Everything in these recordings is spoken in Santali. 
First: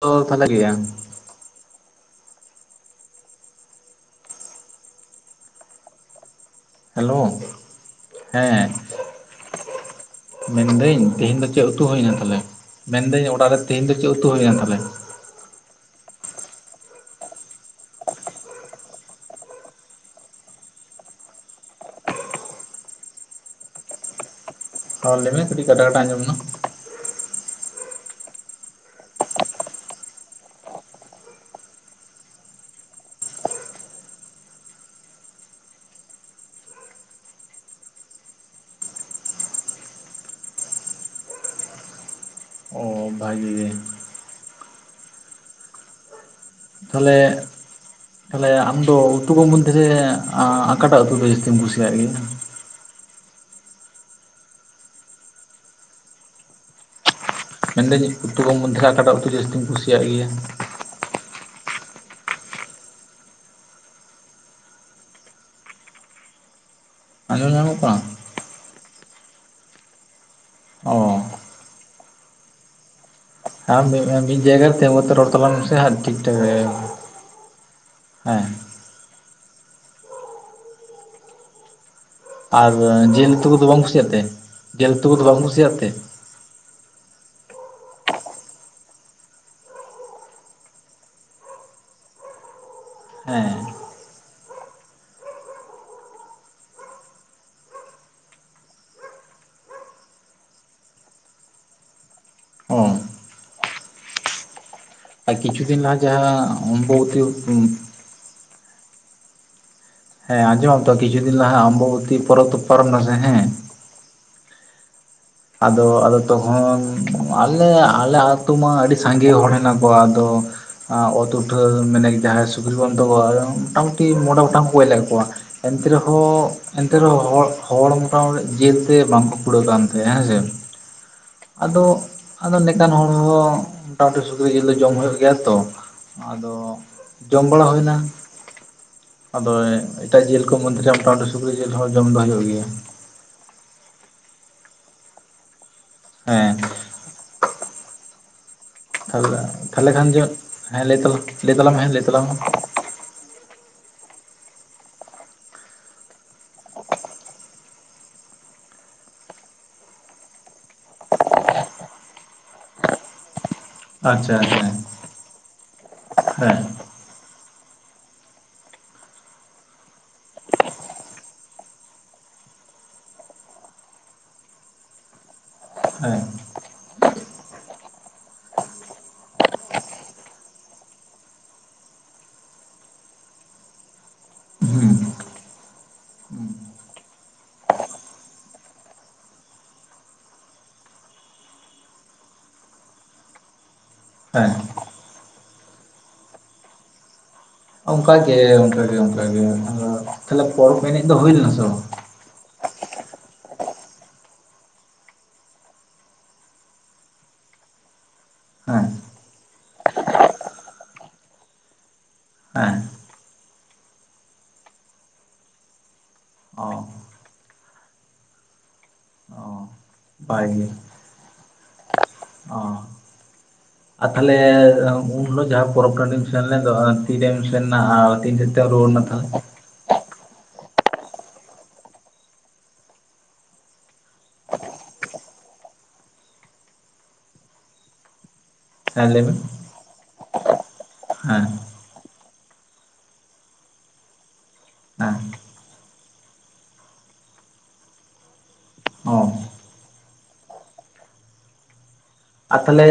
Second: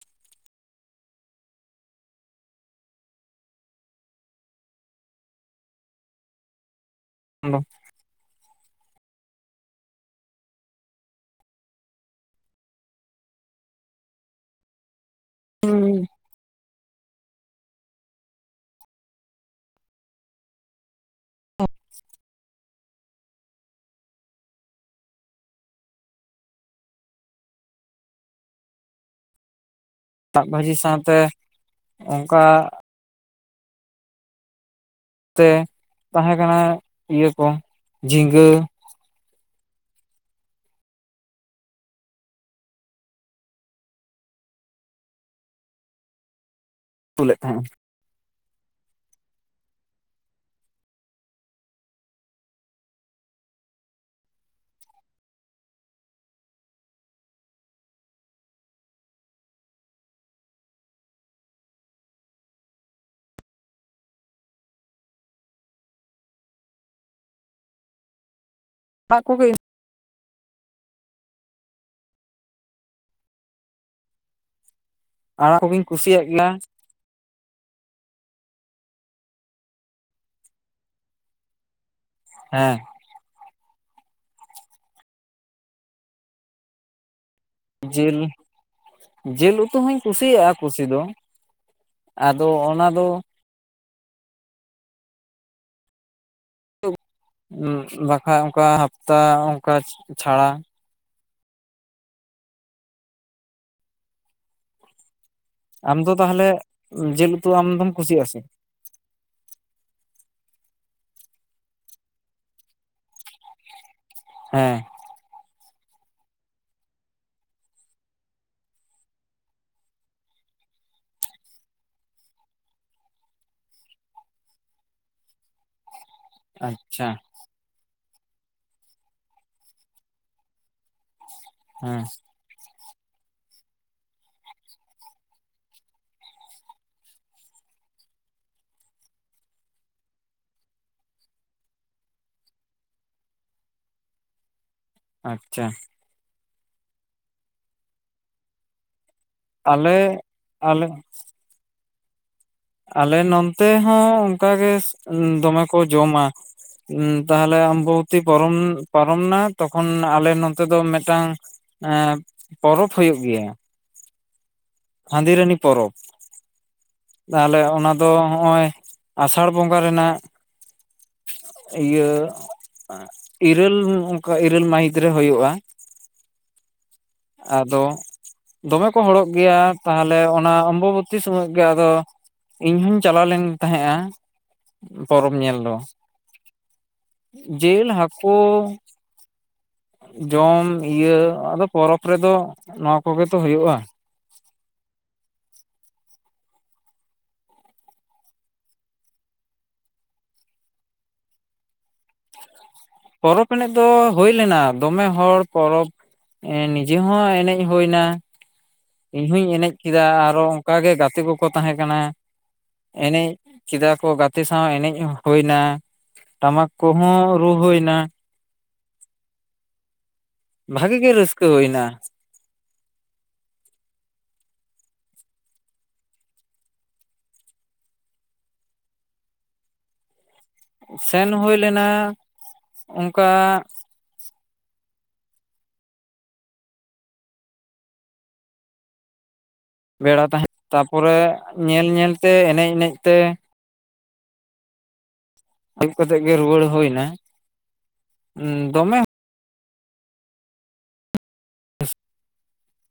ᱛᱚ ᱵᱷᱟᱞᱮ ᱜᱮᱭᱟ᱾ ᱦᱮᱞᱳ ᱫᱚ ᱦᱮᱸ! [inaudible] ᱢᱮᱱᱫᱟᱹᱧ ᱛᱮᱦᱮᱧ ᱫᱚ ᱪᱮᱫ ᱩᱛᱩ ᱦᱩᱭ ᱮᱱᱟ ᱛᱟᱦᱚᱞᱮ? ᱢᱮᱱᱫᱟᱹᱧ ᱚᱲᱟᱜ ᱨᱮ ᱛᱮᱦᱤᱧ ᱫᱚ ᱪᱮᱫ ᱩᱛᱩ ᱦᱩᱭᱱᱟ ᱛᱟᱦᱚᱞᱮ? ᱦᱮᱸ ᱦᱚ ᱞᱟᱹᱭᱫᱟᱧ ᱠᱟᱹᱴᱤᱡ ᱠᱟᱴᱟ - ᱠᱟᱴᱟ ᱟᱸᱡᱚᱢᱠᱟᱱᱟ᱾ ᱫᱟᱜ ᱵᱷᱟᱹᱡᱤ ᱥᱟᱶᱛᱮ, ᱚᱱᱠᱟ ᱛᱮ ᱛᱟᱦᱮᱸ ᱠᱟᱱᱟ ᱤᱭᱟᱹ ᱠᱚ ᱡᱷᱤᱸᱜᱟᱹ ᱵᱷᱟᱹᱜᱤ ᱜᱮ ᱠᱩᱞᱮᱫ ᱛᱟᱦᱮᱸᱱᱟ᱾ ᱛᱟᱦᱞᱮ ᱟᱢᱫᱚ ᱩᱛᱩ ᱠᱚ ᱢᱚᱫᱽᱫᱷᱮᱨᱮ ᱚᱠᱟᱴᱟᱜ ᱩᱛᱩ ᱫᱚ ᱡᱟᱹᱥᱛᱤᱢ ᱠᱩᱥᱤᱭᱟᱜ ᱜᱮᱭᱟ? ᱢᱮᱱᱫᱟᱹᱧ ᱩᱛᱩ ᱠᱚ ᱢᱚᱫᱽᱫᱷᱮᱨᱮ ᱚᱠᱟᱴᱟᱜ ᱩᱛᱩ ᱡᱟᱹᱥᱛᱤᱧ ᱠᱩᱥᱤᱭᱟᱜ ᱜᱮᱭᱟ? ᱟᱡᱚᱢ ᱧᱟᱢᱚᱜ ᱠᱟᱱᱟ? ᱟᱲᱟᱝ ᱠᱚ ᱜᱮ ᱚ ᱢᱤᱫ ᱡᱟᱭᱜᱟ ᱛᱤᱸᱜᱩ ᱛᱮ ᱨᱚᱲ ᱛᱟᱞᱟᱝ ᱟᱲᱟᱜ ᱢᱮᱥᱮ ᱠᱚᱜᱮᱧ ᱴᱷᱤᱠ ᱠᱩᱥᱤᱭᱟᱜ ᱴᱷᱟᱠ ᱜᱮᱭᱟ ᱦᱮᱸ ᱟᱨ ᱦᱮᱸ ᱡᱤᱞ ᱩᱛᱩ ᱠᱚᱫᱚ ᱵᱟᱢ ᱠᱩᱥᱤᱭᱟᱜ ᱛᱮ? ᱡᱤᱞ ᱩᱛᱩ ᱠᱚᱫᱚ ᱵᱟᱢ ᱠᱩᱥᱤᱭᱟᱜ ᱛᱮ? ᱡᱤᱞ, ᱡᱤᱞ ᱩᱛᱩ ᱦᱚᱧ ᱠᱩᱥᱤᱭᱟᱜᱼᱟ, ᱠᱩᱥᱤ ᱫᱚ᱾ ᱟᱫᱚ ᱚᱱᱟ ᱫᱚ ᱦᱮᱸ ᱵᱟᱠᱟᱡ ᱚᱱᱠᱟ ᱦᱟᱯᱛᱟ ᱚᱱᱠᱟ ᱪᱷᱟᱲᱟ ᱚ ᱟᱨ ᱠᱤᱪᱩ ᱫᱤᱱ ᱞᱟᱦ ᱟᱢ ᱫᱚ ᱡᱟᱦᱟᱸ ᱛᱟᱦᱚᱞᱮ ᱚᱢᱵᱚᱵᱚᱛᱤ ᱡᱤᱞ ᱩᱛᱩ ᱟᱢ ᱫᱚᱢ ᱠᱩᱥᱤᱭᱟᱜᱼᱟ ᱥᱮ ᱦᱮᱸ ᱟᱸᱡᱚᱢ ᱟᱢ ᱛᱚ ᱠᱤᱪᱷᱩ ᱫᱤᱱ ᱞᱟᱦᱟ ᱚᱢᱵᱚᱵᱚᱛᱤ ᱯᱚᱨᱚᱵᱽ ᱫᱚ ᱯᱟᱨᱚᱢᱱᱟᱥᱮ ᱦᱮᱸ ᱦᱮᱸ ᱟᱫᱚ ᱟᱫᱚ ᱛᱚᱠᱷᱚᱱ ᱟᱞᱮ, ᱟᱞᱮ ᱟ ᱟᱹᱛᱩ ᱢᱟ ᱟᱹᱰᱤ ᱥᱟᱸᱜᱮ ᱦᱚᱲ ᱦᱮᱱᱟᱜ ᱠᱚᱣᱟ ᱟᱫᱚ᱾ ᱚᱛ ᱩᱴᱷᱟᱹ ᱢᱟᱱᱮ ᱡᱟᱦᱟᱸᱭ ᱥᱩᱠᱨᱤ ᱵᱚᱱᱫᱚ ᱢᱚᱴᱟᱢᱩᱴᱤ ᱢᱚᱬᱮ ᱜᱚᱴᱟᱝ ᱜᱚᱡ ᱞᱮᱫ ᱠᱚᱣᱟ ᱮᱱᱛᱮ ᱨᱮᱦᱚᱸ ᱚ ᱮᱱᱛᱮ ᱟᱪᱪᱷᱟ ᱨᱮᱦᱚᱸ ᱦᱚᱲ ᱢᱚᱴᱟᱢᱩᱴᱤ ᱡᱤᱞᱛᱮ ᱵᱟᱝᱠᱚ ᱠᱩᱲᱟᱹᱜᱣ ᱠᱟᱱ ᱛᱟᱦᱮᱸᱟᱸᱦᱼᱟ ᱦᱮᱸᱥᱮ᱾ ᱟᱫᱚ ᱦᱮᱸ ᱟᱫᱚ ᱢᱤᱫᱴᱟᱱ ᱦᱚᱲᱦᱚ ᱢᱚᱴᱟᱢᱩᱴᱤ ᱥᱩᱠᱨᱤ ᱡᱤᱞ ᱫᱚ ᱡᱚᱢ ᱦᱩᱭᱩᱜ ᱜᱮᱭᱟ, ᱛᱚ ᱟᱫᱚ᱾ ᱡᱚᱢ ᱵᱟᱲᱟ ᱦᱩᱭ ᱮᱱᱟ᱾ ᱟᱫᱚ ᱮᱴᱟᱜ ᱡᱤᱞ ᱠᱚ ᱢᱚᱫᱽᱫᱷᱮᱨᱮ ᱥᱩᱠᱨᱤ ᱡᱤᱞ ᱦᱚᱸ ᱡᱚᱢ ᱫᱚ ᱦᱩᱭᱩᱜ ᱜᱮᱭᱟ᱾ [inaudible] ᱟᱪᱪᱷᱟ ᱦᱮᱸ ᱛᱟᱦᱚᱞᱮ ᱛᱟᱦᱞᱮ ᱟᱞᱮ ᱠᱷᱟᱱ ᱜᱮ ᱦᱮᱸ ᱟᱞᱮ ᱞᱟᱹᱭ ᱛᱟᱞᱟᱝ ᱢᱮ ᱦᱮᱸ ᱞᱟᱹᱭ ᱛᱟᱞᱟᱝ ᱢᱮ ᱟᱞᱮ ᱱᱚᱱᱛᱮ ᱦᱚᱸ ᱚᱱᱠᱟᱜᱮ ᱫᱚᱢᱮ ᱠᱚ ᱡᱚᱢᱟ ᱩᱸ ᱛᱟᱦᱞᱮ ᱟᱢᱵᱚᱵᱚᱛᱤ ᱯᱟᱨᱚᱢ ᱯᱟᱨᱚᱢ ᱮᱱᱟ ᱛᱚᱠᱷᱚᱱ ᱟᱞᱮ ᱱᱚᱛᱮ ᱫᱚ ᱢᱤᱫᱴᱟᱝ ᱮᱸ ᱯᱚᱨᱚᱵᱽ ᱦᱩᱭᱩᱜ ᱜᱮᱭᱟ ᱟᱪᱪᱷᱟ ᱟᱪᱪᱷᱟ ᱠᱷᱟᱺᱫᱤᱨᱟᱱᱤ ᱯᱚᱨᱚᱵᱽ ᱛᱟᱦᱚᱞᱮ ᱚᱱᱟ ᱫᱚ ᱱᱚᱜᱼᱚᱭ ᱟᱥᱟᱲ ᱵᱚᱸᱜᱟ ᱨᱮᱱᱟᱜ ᱤᱭᱟᱹ ᱤᱨᱟᱹᱞ ᱚᱱᱠᱟ ᱤᱨᱟᱹᱞ ᱢᱟᱹᱦᱤᱛ ᱨᱮ ᱦᱩᱭᱩᱜᱼᱟ ᱦᱮᱸ ᱟᱫᱚ ᱫᱚᱢᱮ ᱠᱚ ᱦᱚᱲᱚᱜ ᱜᱮᱭᱟ ᱛᱟᱦᱚᱞᱮ ᱚᱱᱟ ᱚᱢᱵᱚᱵᱛᱤ ᱥᱚᱢᱚᱭ ᱜᱮ ᱟᱫᱚ ᱤᱧ ᱦᱚᱧ ᱪᱟᱞᱟᱣ ᱞᱮᱱ ᱛᱟᱦᱮᱸᱼᱟ ᱦᱩᱸ ᱯᱚᱨᱚᱵᱽ ᱧᱮᱞ ᱫᱚ ᱡᱤᱞ ᱦᱟᱠᱳ ᱡᱚᱢ ᱤᱭᱟᱹ ᱟᱫᱚ ᱯᱚᱨᱚᱵᱽ ᱨᱮᱫᱚ ᱱᱚᱣᱟ ᱠᱚᱜᱮ ᱛᱚ ᱦᱩᱭᱩᱜᱼᱟ ᱦᱮ ᱚᱱᱠᱟᱜᱮ ᱚᱱᱠᱟᱜᱮ ᱚᱱᱠᱟᱜᱮ ᱛᱟᱦᱞᱮ ᱯᱚᱨᱚᱵᱽ ᱮᱱᱮᱡ ᱫᱚ ᱦᱩᱭ ᱞᱮᱱᱟ ᱥᱮ ᱵᱟᱝ ᱯᱚᱨᱚᱵᱽ ᱮᱱᱮᱡ ᱫᱚ ᱦᱩᱭ ᱞᱮᱱᱟ ᱫᱚᱢᱮ ᱦᱚᱲ ᱯᱚᱨᱚᱵᱽ ᱱᱤᱡᱮ ᱦᱚᱸ ᱮᱱᱮᱡ ᱦᱩᱭᱮᱱᱟ ᱵᱟᱝ ᱤᱧᱦᱚᱧ ᱮᱱᱮᱡ ᱠᱮᱫᱟ ᱟᱨᱦᱚ ᱚᱱᱠᱟᱜᱮ ᱜᱟᱛᱮ ᱠᱚᱠᱚ ᱛᱟᱸᱦᱮ ᱠᱟᱱᱟ ᱦᱮᱸ ᱦᱮᱸ ᱮᱱᱮᱡ ᱠᱮᱫᱟ ᱠᱚ ᱜᱟᱛᱮ ᱥᱟᱶ ᱮᱱᱮᱡ ᱦᱩᱭᱮᱱᱟ ᱚ ᱴᱟᱢᱟᱠ ᱠᱚᱦᱚᱸ ᱨᱩ ᱦᱩᱭᱮᱱᱟ ᱚ ᱵᱷᱟᱹᱜᱮ ᱜᱮ ᱨᱟᱹᱥᱠᱟᱹ ᱦᱩᱭᱮᱱᱟ ᱟ ᱛᱟᱦᱚᱞᱮ ᱩᱱ ᱦᱤᱞᱳᱜ ᱡᱟᱦᱟᱸ ᱯᱚᱨᱚᱵᱽ ᱴᱟᱺᱰᱤᱢ ᱥᱮᱱᱞᱱᱟ ᱛᱤᱨᱮᱢ ᱥᱮᱱ ᱮᱱᱟ ᱛᱤᱱ ᱥᱮᱛ ᱛᱮᱢ ᱨᱩᱣᱟᱹᱲ [inaudible] ᱥᱮᱱ ᱦᱩᱭ ᱞᱮᱱᱟ ᱚᱱᱠᱟ ᱦᱮ ᱞᱮᱭ ᱵᱤᱱ ᱯᱮᱲᱟ ᱛᱟᱦᱮᱸᱱ ᱛᱟᱨᱯᱚᱨᱮ ᱧᱮᱞ ᱧᱮᱞᱛᱮ ᱮᱱᱮᱡ ᱮᱱᱮᱡ ᱛᱮ ᱦᱮᱸ ᱟᱹᱭᱩᱵ ᱠᱟᱛᱮᱜ ᱜᱮ ᱨᱩᱣᱟᱹᱲ ᱦᱩᱭᱮᱱᱟ ᱫᱚᱢᱮ ᱚ [inaudible] ᱟᱨ ᱛᱟᱦᱞᱮ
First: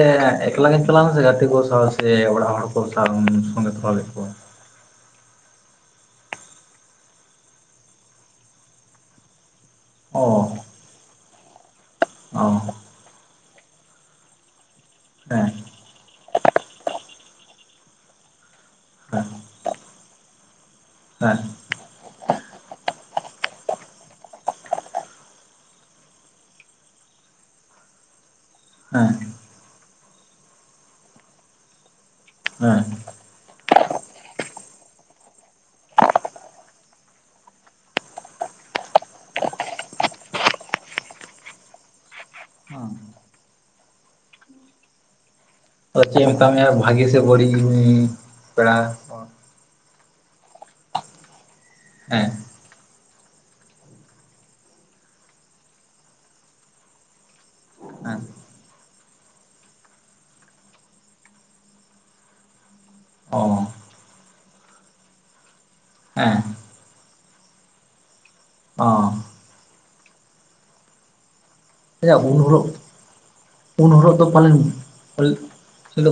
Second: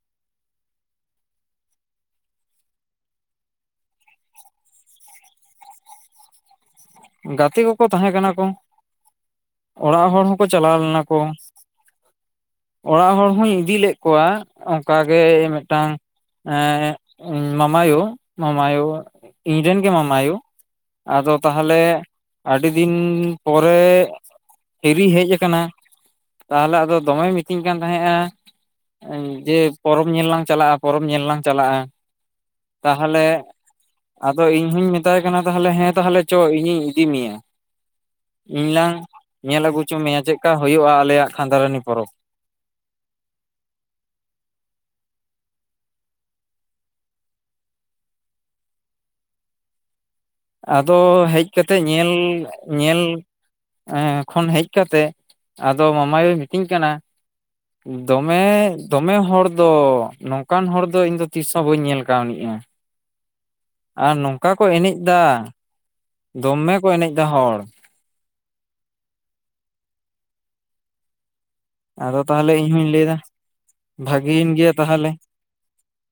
ᱮᱠᱞᱟ ᱜᱮᱧ ᱪᱟᱞᱟᱣ ᱞᱮᱱᱟ ᱥᱮ ᱜᱟᱛᱮ ᱠᱚ ᱥᱟᱶ ᱥᱮ ᱚᱲᱟᱜ ᱦᱚᱲ ᱠᱚ ᱥᱟᱞ ᱥᱚᱸᱜᱮ ᱛᱚᱨᱟ ᱞᱮᱫ ᱠᱚᱣᱟ ᱜᱟᱛᱮ ᱠᱚᱠᱚ ᱛᱟᱦᱮᱸ ᱠᱟᱱᱟ ᱠᱚ ᱚᱲᱟᱜ ᱦᱚᱲ ᱦᱚᱸᱠᱚ ᱚ ᱪᱟᱞᱟᱣ ᱞᱮᱱᱟ ᱠᱚ ᱚ ᱚᱲᱟᱜ ᱦᱚᱲ ᱦᱚᱧ ᱤᱫᱤ ᱞᱮᱫ ᱠᱚᱣᱟ ᱚᱱᱠᱟᱜᱮ ᱦᱮᱸ ᱢᱮᱫᱴᱟᱝ ᱮ ᱢᱟᱢᱟᱭᱳ ᱢᱟᱢᱟᱭᱳ ᱦᱮᱸ ᱤᱧᱨᱮᱱᱜᱮ ᱢᱟᱢᱟᱭᱳ ᱟᱫᱚ ᱦᱮᱸ ᱛᱟᱦᱟ ᱛᱟᱦᱚᱞᱮ ᱟᱹᱰᱤ ᱫᱤᱱ ᱯᱚᱨᱮ ᱦᱤᱨᱤ ᱦᱮᱡ ᱟᱠᱟᱱᱟ ᱛᱟᱦᱚᱞᱮ ᱟᱫᱚ ᱫᱚᱢᱮᱭ ᱢᱤᱛᱟᱹᱧ ᱠᱟᱱ ᱛᱟᱦᱮᱸᱼᱟ ᱡᱮ ᱯᱚᱨᱚᱵᱽ ᱧᱮᱞ ᱞᱟᱝ ᱪᱟᱞᱟᱜᱼᱟ ᱯᱚᱨᱚᱵᱽ ᱧᱮᱞ ᱞᱟᱝ ᱪᱟᱞᱟᱜᱼᱟ ᱦᱮᱸ ᱛᱟᱦᱚᱞᱮ ᱟᱫᱚ ᱤᱧ ᱦᱩᱧ ᱢᱮᱛᱟᱭ ᱠᱟᱱᱟ ᱛᱟᱦᱚᱞᱮ ᱦᱮᱸ ᱛᱟᱦᱚᱞᱮ ᱪᱚ ᱤᱧᱤᱧ ᱤᱫᱤ ᱢᱮᱭᱟ ᱤᱧ ᱞᱟᱝ ᱧᱮᱞ ᱟᱹᱜᱩ ᱦᱚᱪᱚ ᱢᱮᱭᱟ ᱪᱮᱫᱠᱟ ᱦᱩᱭᱩᱜᱼᱟ ᱟᱞᱮᱭᱟᱜ ᱠᱷᱟᱸᱫᱷᱟᱨᱟᱱᱤ ᱯᱚᱨᱚᱵᱽ ᱚᱸ ᱟᱫᱚ ᱢᱮᱛᱟᱜ ᱢᱮᱭᱟ ᱵᱷᱟᱜᱤ ᱥᱮ ᱵᱟᱹᱲᱤᱡ ᱯᱮᱲᱟ ᱦᱚᱲ ᱟᱫᱚ ᱦᱮᱡ ᱠᱟᱛᱮᱫ ᱧᱮᱞ ᱦᱮᱸ ᱧᱮᱞ ᱮᱸ ᱠᱷᱚᱱ ᱦᱮᱡ ᱠᱟᱛᱮᱫ ᱟᱫᱚ ᱢᱟᱢᱟᱭᱩ ᱢᱤᱛᱟᱹᱧ ᱠᱟᱱᱟ ᱦᱮᱸ ᱫᱚᱢᱮ ᱫᱚᱢᱮ ᱦᱚᱲ ᱫᱚ ᱱᱚᱝᱠᱟᱱ ᱦᱚᱲ ᱫᱚ ᱤᱧᱫᱚ ᱛᱤᱥᱦᱚᱸ ᱵᱟᱹᱧ ᱧᱮᱞ ᱠᱟᱹᱣᱱᱤᱤᱡᱼᱟ ᱟᱸᱜ ᱚ ᱟᱨ ᱱᱚᱝᱠᱟ ᱠᱚ ᱮᱱᱮᱡ ᱮᱫᱟ ᱦᱮᱸ ᱫᱚᱢᱮ ᱠᱚ ᱮᱱᱮᱡ ᱮᱫᱟ ᱦᱚᱲ ᱚ ᱟᱪᱪᱷᱟ ᱟᱫᱚ ᱩᱱ ᱛᱟᱦᱚᱞᱮ ᱦᱤᱞᱳᱜ ᱤᱧᱦᱚᱧ ᱞᱟᱹᱭᱮᱫᱟ ᱩᱱ ᱦᱤᱞᱚᱜ ᱫᱚ ᱯᱟᱞᱮᱱ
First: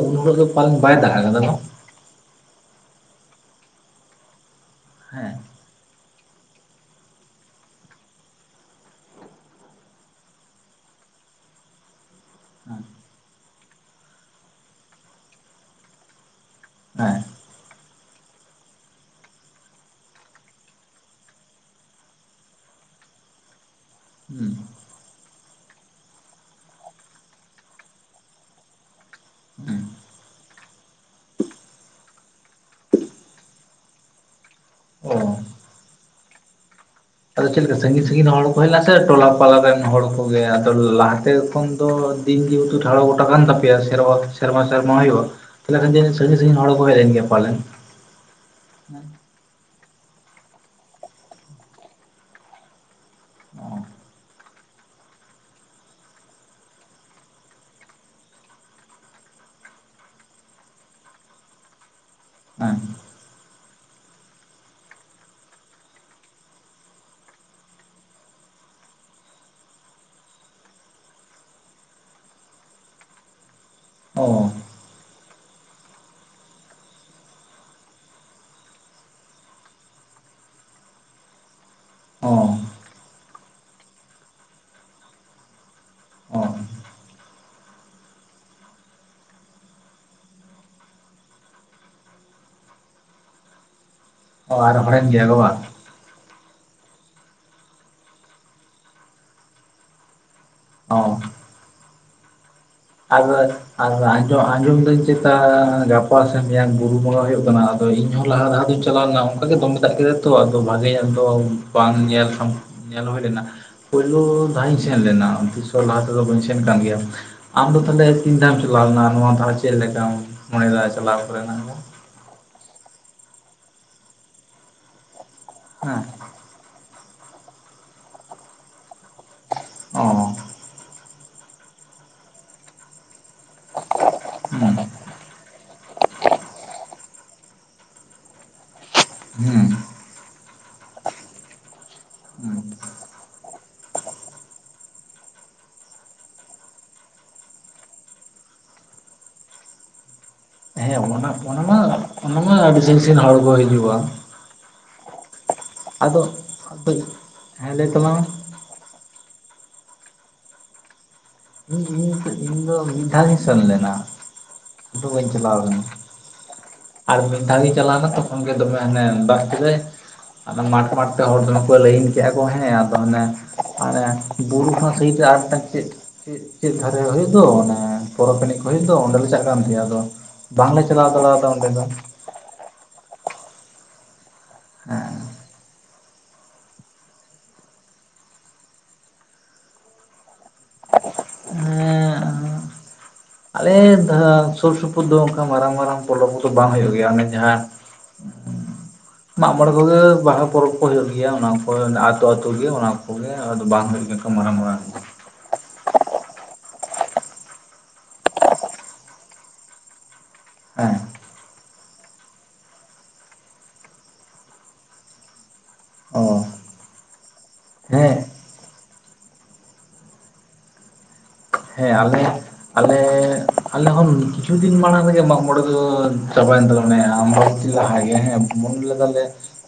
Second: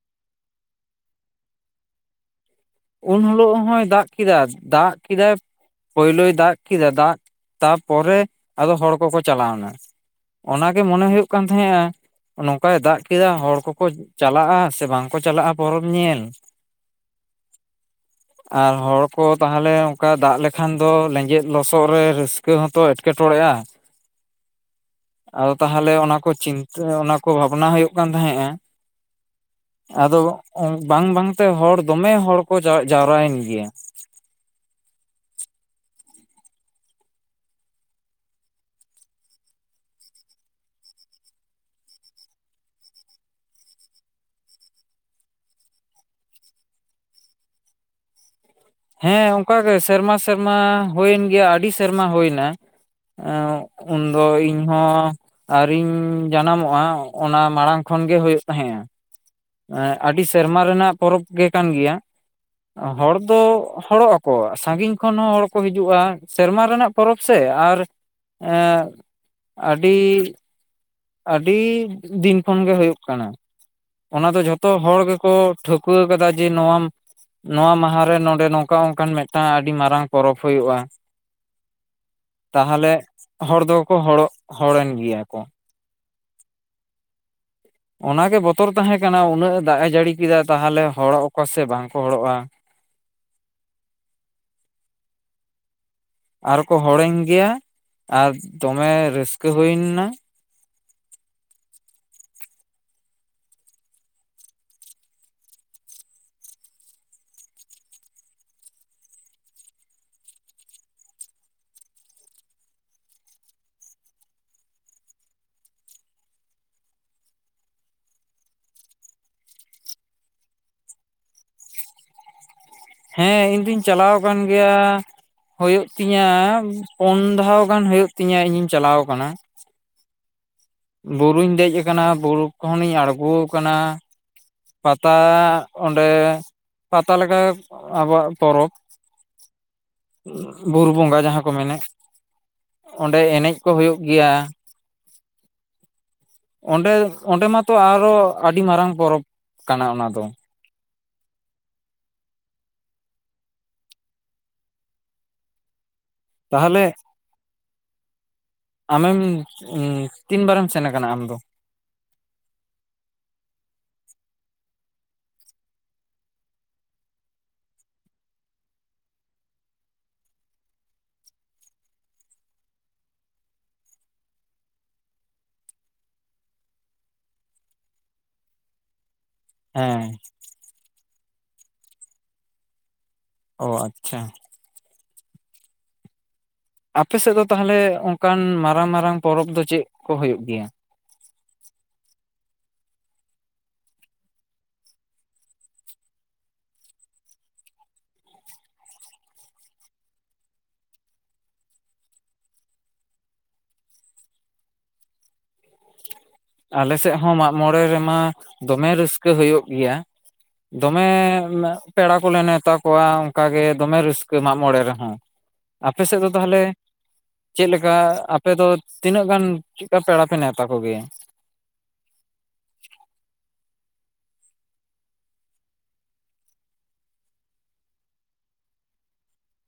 ᱩᱱ ᱦᱚᱨᱚᱜ ᱫᱚ ᱯᱟᱞᱮᱱ ᱵᱟᱭ ᱫᱟᱬᱟ ᱟᱠᱟᱫᱟ ᱩᱱ ᱦᱤᱞᱳᱜ ᱦᱚᱸᱭ ᱫᱟᱜ ᱠᱮᱫᱟ ᱫᱟᱜ ᱠᱮᱫᱟᱭ ᱦᱮᱸ ᱯᱳᱭᱞᱳᱭ ᱫᱟᱜ ᱠᱮᱫᱟ ᱫᱟᱜ ᱛᱟᱨᱯᱚᱨᱮ ᱟᱫᱚ ᱦᱚᱲ ᱠᱚᱠᱚ ᱪᱟᱞᱟᱣᱱᱟ, ᱚᱱᱟᱜᱮ ᱢᱚᱱᱮ ᱦᱩᱭᱩᱜ ᱠᱟᱱ ᱛᱟᱦᱮᱸᱫᱼᱟ ᱱᱚᱝᱠᱟᱭ ᱫᱟᱜ ᱠᱮᱫᱟ ᱦᱚᱲ ᱠᱚᱠᱚ ᱪᱟᱞᱟᱜᱼᱟ ᱥᱮ ᱵᱟᱝᱠᱚ ᱪᱟᱞᱟᱜᱼᱟ ᱯᱚᱨᱚᱵᱽ ᱧᱮᱞ ᱦᱮᱸ ᱟᱨ ᱦᱚᱲᱠᱚ ᱛᱟᱦᱚᱞᱮ ᱚᱱᱠᱟ ᱫᱟᱜ ᱞᱮᱠᱷᱟᱱ ᱫᱚ ᱞᱮᱸᱡᱮᱛ ᱞᱚᱥᱚᱫ ᱨᱮ ᱨᱟᱹᱥᱠᱟᱹ ᱦᱚᱸᱛᱚ ᱮᱴᱠᱮᱴᱚᱬᱮ ᱨᱮᱭᱟᱜ ᱦᱩᱸ ᱟᱫᱚ ᱛᱟᱦᱚᱞᱮ ᱚᱱᱟ ᱠᱚ ᱪᱤᱱᱛᱟᱹ ᱚᱱᱟ ᱠᱚ ᱵᱷᱟᱵᱽᱱᱟ ᱦᱩᱭᱩᱜ ᱠᱟᱱ ᱛᱟᱦᱮᱸᱫᱼᱟ ᱦᱩᱸ ᱦᱩᱸ ᱟᱫᱚ ᱵᱟᱝ ᱵᱟᱝᱛᱮ ᱦᱚᱲ ᱫᱚᱢᱮ ᱦᱚᱲ ᱡᱟᱣᱨᱟᱭᱮᱱ ᱜᱮᱭᱟ ᱚ ᱟᱫᱚ ᱪᱮᱫ ᱞᱮᱠᱟ ᱥᱟᱺᱜᱤᱧ ᱥᱟᱺᱜᱤᱧ ᱦᱚᱲ ᱠᱚ ᱦᱮᱡ ᱞᱮᱱᱟ ᱥᱮ ᱴᱚᱞᱟ ᱯᱟᱲᱟᱨ ᱨᱮᱱ ᱦᱚᱲ ᱠᱚᱜᱮ ᱟᱫᱚ ᱞᱟᱦᱟᱛᱮ ᱠᱷᱚᱱ ᱫᱚ ᱫᱤᱱ ᱡᱮᱛᱮ ᱜᱚᱴᱟ ᱠᱟᱱ ᱛᱟᱮᱭᱟ ᱥᱮᱨ ᱥᱮᱨᱢᱟ ᱥᱮᱨᱢᱟ ᱦᱩᱭᱩᱜᱼᱟ ᱛᱟᱣᱦᱮᱞᱮ ᱠᱷᱟᱱ ᱥᱟᱺᱜᱤᱧ ᱦᱚᱲ ᱠᱚ ᱦᱮᱡ ᱞᱮᱱ ᱜᱮᱭᱟ ᱯᱟᱞᱮᱱ ᱦᱮᱸ ᱚᱱᱠᱟᱜᱮ ᱥᱮᱨᱢᱟ ᱥᱮᱨᱢᱟ ᱦᱩᱭᱮᱱ ᱜᱮᱭᱟ ᱟᱹᱰᱤ ᱥᱮᱨᱢᱟ ᱦᱩᱭᱮᱱᱟ ᱚ ᱩᱱᱫᱚ ᱤᱧ ᱦᱚᱸ ᱟ. ᱣᱨᱤᱧ ᱡᱟᱱᱟᱢᱚᱜᱼᱟ ᱚᱱᱟ ᱢᱟᱲᱟᱝ ᱠᱷᱚᱱ ᱠᱷᱚᱱ ᱜᱮ ᱦᱩᱭᱩᱜ ᱛᱟᱦᱮᱸᱫᱼᱟ ᱟᱹᱰᱤ ᱥᱮᱨᱢᱟ ᱨᱮᱱᱟᱜ ᱯᱚᱨᱚᱵᱽ ᱜᱮ ᱠᱟᱱ ᱜᱮᱭᱟ ᱦᱮᱸ ᱦᱚᱲ ᱫᱚ ᱦᱚᱲᱚᱜ ᱟᱠᱚ ᱥᱟᱺᱜᱤᱧ ᱠᱷᱚᱱ ᱦᱚᱸ ᱦᱚᱲ ᱠᱚ ᱦᱤᱡᱩᱜᱼᱟ ᱥᱮᱨᱢᱟ ᱨᱮᱱᱟᱜ ᱯᱚᱨᱚᱵᱽ ᱥᱮ ᱟᱨ ᱟᱹᱰᱤ ᱟᱹᱰᱤ ᱫᱤᱱ ᱠᱷᱚᱱᱜᱮ ᱦᱩᱭᱩᱜ ᱠᱟᱱᱟ ᱚ ᱚᱱᱟ ᱫᱚ ᱦᱮᱸ ᱡᱷᱚᱛᱚ ᱦᱚᱲ ᱜᱮᱠᱚ ᱴᱷᱟᱹᱣᱠᱟᱹ ᱟᱠᱟᱫᱟ ᱡᱮ ᱱᱚᱣᱟᱢ ᱱᱚᱣᱟ ᱢᱟᱦᱟ ᱨᱮ ᱱᱚᱰᱮ ᱱᱚᱝᱠᱟ ᱚᱱᱠᱟᱱ ᱢᱤᱫᱴᱟᱱ ᱟᱹᱰᱤ ᱢᱟᱨᱟᱝ ᱯᱚᱨᱚᱵᱽ ᱦᱩᱭᱩᱜᱼᱟ, ᱚ ᱛᱟᱦᱚᱞᱮ ᱦᱚᱲ ᱫᱚᱠᱚ ᱦᱚᱲᱚ ᱦᱚᱲᱮᱱ ᱜᱮᱭᱟ ᱠᱚ ᱚ ᱚᱱᱟᱜᱮ ᱵᱚᱛᱚᱨ ᱛᱟᱦᱮᱸ ᱠᱟᱱᱟ ᱩᱱᱟᱹᱜ ᱫᱟᱜ ᱮ ᱡᱟᱹᱲᱤ ᱠᱮᱫᱟ ᱛᱟᱦᱚᱞᱮ ᱦᱚᱲᱚᱜ ᱟᱠᱚ ᱥᱮ ᱵᱟᱝᱠᱚ ᱦᱚᱲᱚᱜᱼᱟ, ᱚ ᱟᱨ ᱦᱚᱲᱮᱢ ᱜᱮᱭᱟ ᱵᱟᱝ ᱟᱨᱠᱚ ᱦᱚᱲᱮᱧ ᱜᱮᱭᱟ ᱟᱨ ᱫᱚᱢᱮ ᱨᱟᱹᱥᱠᱟᱹ ᱦᱩᱭᱮᱱᱟ ᱚ ᱟᱫᱚ ᱟᱸᱡᱚᱢ ᱟᱸᱡᱚᱢ ᱫᱟᱹᱧ ᱪᱮᱛᱟ ᱜᱟᱯᱟ ᱥᱮ ᱢᱮᱭᱟᱝ ᱵᱩᱨᱩ ᱵᱚᱸᱜᱟ ᱦᱩᱭᱩᱜ ᱠᱟᱱᱟ ᱟᱫᱚ ᱤᱧᱦᱚᱸ ᱞᱟᱦᱟ ᱞᱟᱦᱟ ᱫᱚᱧ ᱪᱟᱞᱟᱣ ᱞᱮᱱᱟ ᱚᱱᱠᱟᱜᱮ ᱫᱚᱢᱮ ᱫᱟᱜ ᱠᱮᱫᱟ ᱛᱚ ᱟᱫᱚ ᱵᱷᱟᱜᱮᱭᱟ ᱵᱟᱝ ᱜᱮᱭᱟ ᱠᱷᱟᱱ ᱧᱮᱞ ᱦᱩᱭ ᱞᱮᱱᱟ ᱯᱳᱭᱞᱳ ᱫᱷᱟᱣ ᱤᱧ ᱥᱮᱱ ᱞᱮᱱᱟ ᱛᱤᱥᱥᱚ ᱞᱟᱦᱟ ᱛᱮᱫᱚ ᱵᱟᱹᱧ ᱥᱮᱱ ᱠᱟᱱ ᱜᱮᱭᱟ ᱟᱢᱫᱚ ᱛᱟᱦᱮ ᱛᱤᱱᱥᱮᱢ ᱪᱟᱞᱟᱣ ᱞᱮᱱᱟ ᱱᱚᱣᱟ ᱪᱮᱫ ᱞᱮᱠᱟ ᱢᱚᱱᱮᱮᱫᱟ ᱪᱟᱞᱟᱣ ᱠᱚᱨᱮᱱᱟᱜ, ᱦᱮᱸ ᱤᱧ ᱫᱩᱧ ᱪᱟᱞᱟᱣ ᱟᱠᱟᱱ ᱜᱮᱭᱟ ᱦᱩᱭᱩᱜ ᱦᱮᱸ ᱛᱤᱧᱟᱹ ᱯᱩᱱ ᱫᱷᱟᱣ ᱜᱟᱱ ᱦᱩᱭᱩᱜ ᱛᱤᱧᱟᱹ ᱤᱧᱤᱧ ᱪᱟᱞᱟᱣ ᱟᱠᱟᱱᱟ, ᱳ ᱵᱩᱨᱩᱧ ᱫᱮᱡ ᱟᱠᱟᱱᱟ ᱵᱩᱨᱩ ᱠᱷᱚᱱᱤᱧ ᱟᱬᱜᱚ ᱟᱠᱟᱱᱟ ᱦᱩᱸ ᱯᱟᱛᱟ ᱚᱸᱰᱮ ᱯᱟᱛᱟ ᱞᱮᱠᱟ ᱟᱵᱚᱣᱟᱜ ᱯᱚᱨᱚᱵᱽ ᱦᱩᱸ ᱵᱩᱨᱩ ᱵᱚᱸᱜᱟ ᱡᱟᱦᱟᱸ ᱠᱚ ᱢᱮᱱᱮᱫ ᱦᱩᱸ ᱚᱸᱰᱮ ᱮᱱᱮᱡ ᱠᱚ ᱦᱩᱭᱩᱜ ᱜᱮᱭᱟ ᱚᱸᱰᱮ ᱚᱸᱰᱮ ᱢᱟᱛᱚ ᱟᱨᱚ ᱟᱹᱰᱤ ᱢᱟᱨᱟᱝ ᱯᱚᱨᱚᱵᱽ ᱠᱟᱱᱟ ᱚᱱᱟ ᱫᱚ, ᱟ. ᱰᱤ ᱥᱟᱜᱤᱱ ᱥᱟᱜᱤᱱ ᱦᱚᱲ ᱠᱚ ᱦᱤᱡᱩᱜᱼᱟ ᱟᱫᱚ ᱛᱟᱦᱚᱞᱮ ᱟᱫᱚ ᱦᱮᱸ ᱞᱟᱹᱭ ᱛᱟᱞᱟᱝ ᱟᱢᱮᱢ ᱛᱤᱱ ᱵᱟᱨᱮᱢ ᱥᱮᱱ ᱟᱠᱟᱱᱟ ᱟᱢᱫᱚ ᱤᱧ ᱫᱚ ᱢᱤᱫ ᱫᱷᱟᱣ ᱤᱧ ᱥᱮᱱ ᱞᱮᱱᱟ [unintelligible] ᱵᱟᱹᱧ ᱪᱟᱞᱟᱣ ᱞᱮᱱᱟ ᱟᱨ ᱢᱤᱫ ᱫᱷᱟᱣᱤᱧ ᱪᱟᱞᱟᱣᱱᱟ ᱛᱚᱠᱷᱚᱱ ᱜᱮ ᱫᱚᱢᱮ ᱦᱟᱱᱮ ᱫᱟᱜ ᱠᱮᱫᱟᱭ ᱟᱫᱚ ᱢᱟᱴ ᱢᱟᱴ ᱛᱮ ᱦᱚᱲ ᱫᱚᱢᱮ ᱠᱚ ᱞᱟᱹᱭᱤᱱ ᱠᱮᱫᱼᱟ ᱠᱚ ᱦᱮᱸ ᱟᱫᱚ ᱚᱱᱮ ᱢᱮ ᱵᱩᱨᱩ ᱦᱚᱸ ᱟᱨᱢᱤᱫ ᱴᱟᱝ ᱪᱮᱫ ᱪᱮᱫ ᱦᱩᱭᱩᱜ ᱫᱚ ᱯᱚᱨᱚᱵᱽ ᱮᱱᱮᱡ ᱠᱚ ᱦᱩᱭᱩᱜᱼᱫᱚ ᱚᱸᱰᱮ ᱪᱟ ᱟᱱ ᱟᱫᱚ ᱦᱮᱸ ᱵᱟᱝᱞᱮ ᱪᱟᱞᱟᱣ ᱫᱟᱲᱮᱫᱟ ᱚᱸᱰᱮ ᱫᱚ ᱚ ᱟᱪᱪᱷᱟ [unintelligible] ᱟᱯᱮ ᱥᱮᱫ ᱫᱚ ᱛᱟᱦᱚᱞᱮ ᱚᱱᱠᱟᱱ ᱢᱟᱨᱟᱝ ᱢᱟᱨᱟᱝ ᱯᱚᱨᱚᱵᱽ ᱫᱚ ᱪᱮᱫ ᱠᱚ ᱦᱩᱭᱩᱜ ᱜᱮᱭᱟ ᱦᱮᱸ ᱟᱞᱮ ᱥᱩᱨ ᱥᱩᱯᱩᱨ ᱫᱚ ᱚᱱᱠᱟ ᱢᱟᱨᱟᱝ ᱢᱟᱨᱟᱝ ᱯᱚᱨᱚᱵ ᱠᱚ ᱵᱟᱝ ᱦᱩᱭᱩᱜ ᱜᱮᱭᱟ ᱚᱱᱮ ᱡᱟᱦᱟᱸ [inaudible] ᱢᱟᱜ ᱢᱚᱬᱮ ᱠᱚᱜᱮ ᱵᱟᱦᱟ ᱯᱚᱨᱚᱵᱽ ᱠᱚ ᱦᱩᱭᱩᱜ ᱜᱮᱭᱟ ᱚᱱᱟ ᱠᱚ ᱟᱹᱛᱩ ᱟᱹᱛᱩ ᱜᱮ ᱚᱱᱟ ᱠᱚᱜᱮ ᱟᱫᱚ ᱵᱟᱝ ᱦᱩᱭᱩᱜ [unintelligible] ᱟᱞᱮ ᱥᱮᱫ ᱦᱚᱸ ᱢᱟᱜ ᱢᱚᱬᱮ ᱨᱮᱢᱟ ᱫᱚᱢᱮ ᱨᱟᱹᱥᱠᱟᱹ ᱦᱩᱭᱩᱜ ᱜᱮᱭᱟ ᱦᱮᱸ ᱫᱚᱢᱮ ᱯᱮᱲᱟ ᱠᱚᱞᱮ ᱱᱮᱣᱛᱟ ᱠᱚᱣᱟ ᱚᱱᱠᱟᱜᱮ ᱫᱚᱢᱮ ᱨᱟᱹᱥᱠᱟᱹ ᱢᱟᱜ ᱢᱚᱬᱮ ᱨᱮᱦᱚᱸ ᱟᱯᱮ ᱥᱮᱫ ᱚ ᱫᱚ ᱛᱟᱦᱚᱞᱮ ᱪᱮᱫ ᱞᱮᱠᱟ ᱦᱮᱸ ᱟᱯᱮ ᱫᱚ ᱛᱤᱱᱟᱹᱜ ᱜᱟᱱ ᱪᱮᱫ ᱞᱮᱠᱟ ᱯᱮᱲᱟ ᱯᱮ ᱱᱮᱶᱛᱟ ᱠᱚᱜᱮᱭᱟ ᱦᱮᱸ ᱟᱞᱮ ᱟᱞᱮ ᱟᱞᱮ ᱦᱚᱱ ᱠᱤᱪᱷᱩ ᱫᱤᱱ ᱢᱟᱲᱟᱝ ᱨᱮᱜᱮ ᱢᱟᱜ ᱢᱚᱬᱮ ᱫᱚ ᱪᱟᱵᱟᱭᱮᱱ ᱛᱟᱞᱮᱭᱟ ᱢᱟᱱᱮ ᱟᱢᱵᱟᱵᱚᱛᱤ ᱞᱟᱦᱟ ᱜᱮ ᱦᱮᱸ ᱩᱱ ᱞᱮᱫᱟᱞᱮ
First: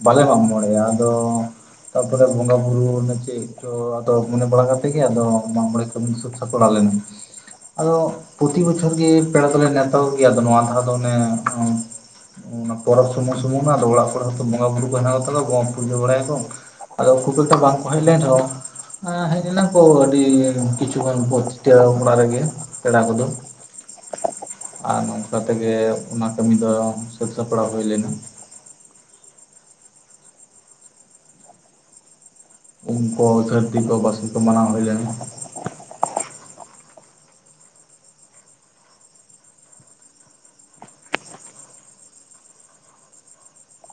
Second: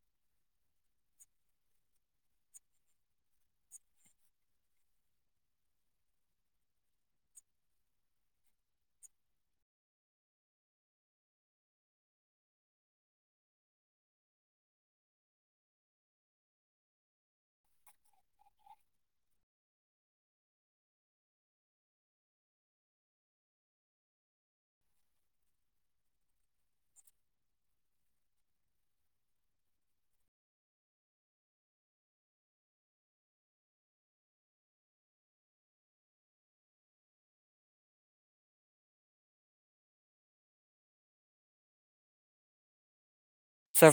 ᱵᱟᱞᱮ ᱢᱟᱜ ᱢᱟᱬᱮᱜ-ᱟ ᱟᱫᱚ ᱛᱟᱯᱚᱨᱮ ᱵᱚᱸᱜᱟ ᱵᱩᱨᱩ ᱪᱮᱫ ᱪᱚ ᱟᱫᱚ ᱢᱚᱱᱮ ᱵᱟᱲᱟ ᱠᱟᱛᱮᱫ ᱜᱮ ᱟᱫᱚ ᱢᱟᱜ ᱢᱚᱬᱮ ᱠᱟᱹᱢᱤ ᱥᱟᱹᱛ ᱥᱟᱯᱲᱟᱣ ᱞᱮᱱᱟ ᱟᱫᱚ ᱯᱨᱚᱛᱤ ᱵᱚᱪᱷᱚᱨ ᱜᱮ ᱯᱮᱲᱟ ᱫᱚᱞᱮ ᱱᱮᱶᱛᱟ ᱠᱚᱜᱮᱭᱟ ᱟᱫᱚ ᱱᱚᱣᱟ ᱫᱷᱟᱣ ᱫᱚ ᱚᱱᱮ ᱯᱚᱨᱚᱵᱽ ᱥᱩᱢᱩᱝ ᱥᱩᱢᱩᱝ ᱟᱫᱚ ᱚᱲᱟᱜ ᱠᱚᱨᱮ ᱦᱚᱸᱚ ᱵᱚᱸᱜᱟ ᱵᱩᱨᱩ ᱠᱚ ᱦᱮᱱᱟᱜ ᱠᱚᱛᱟ ᱠᱚᱣᱟ ᱯᱩᱡᱟᱹ ᱵᱟᱲᱟᱭᱟᱠᱚ ᱟᱫᱚ ᱠᱷᱩᱵ ᱮᱠᱴᱟ ᱵᱟᱝ ᱠᱚ ᱦᱮᱡ ᱞᱮᱱ ᱨᱮᱦᱚᱸ ᱦᱮᱡ ᱞᱮ ᱮᱱᱟ ᱠᱚ ᱟᱹᱰᱤ ᱠᱤᱪᱷᱩ ᱪᱷᱤᱴᱟᱹ ᱚᱲᱟᱜ ᱨᱮᱜᱮ ᱯᱮᱲᱟ ᱠᱚᱫᱚ ᱟᱨ ᱱᱚᱝᱠᱟ ᱛᱮᱜᱮ ᱚᱱᱟ ᱠᱟᱹᱢᱤ ᱫᱚ ᱥᱟᱹᱛ ᱥᱟᱯᱲᱟᱣ ᱦᱩᱭ ᱞᱮᱱᱟ [inaudible] ᱩᱱᱠᱩ ᱥᱟᱹᱨᱫᱤ ᱠᱚ ᱵᱟᱥᱠᱮ ᱠᱚ ᱢᱟᱱᱟᱣ ᱦᱩᱭ ᱞᱮᱱᱟ ᱥᱮ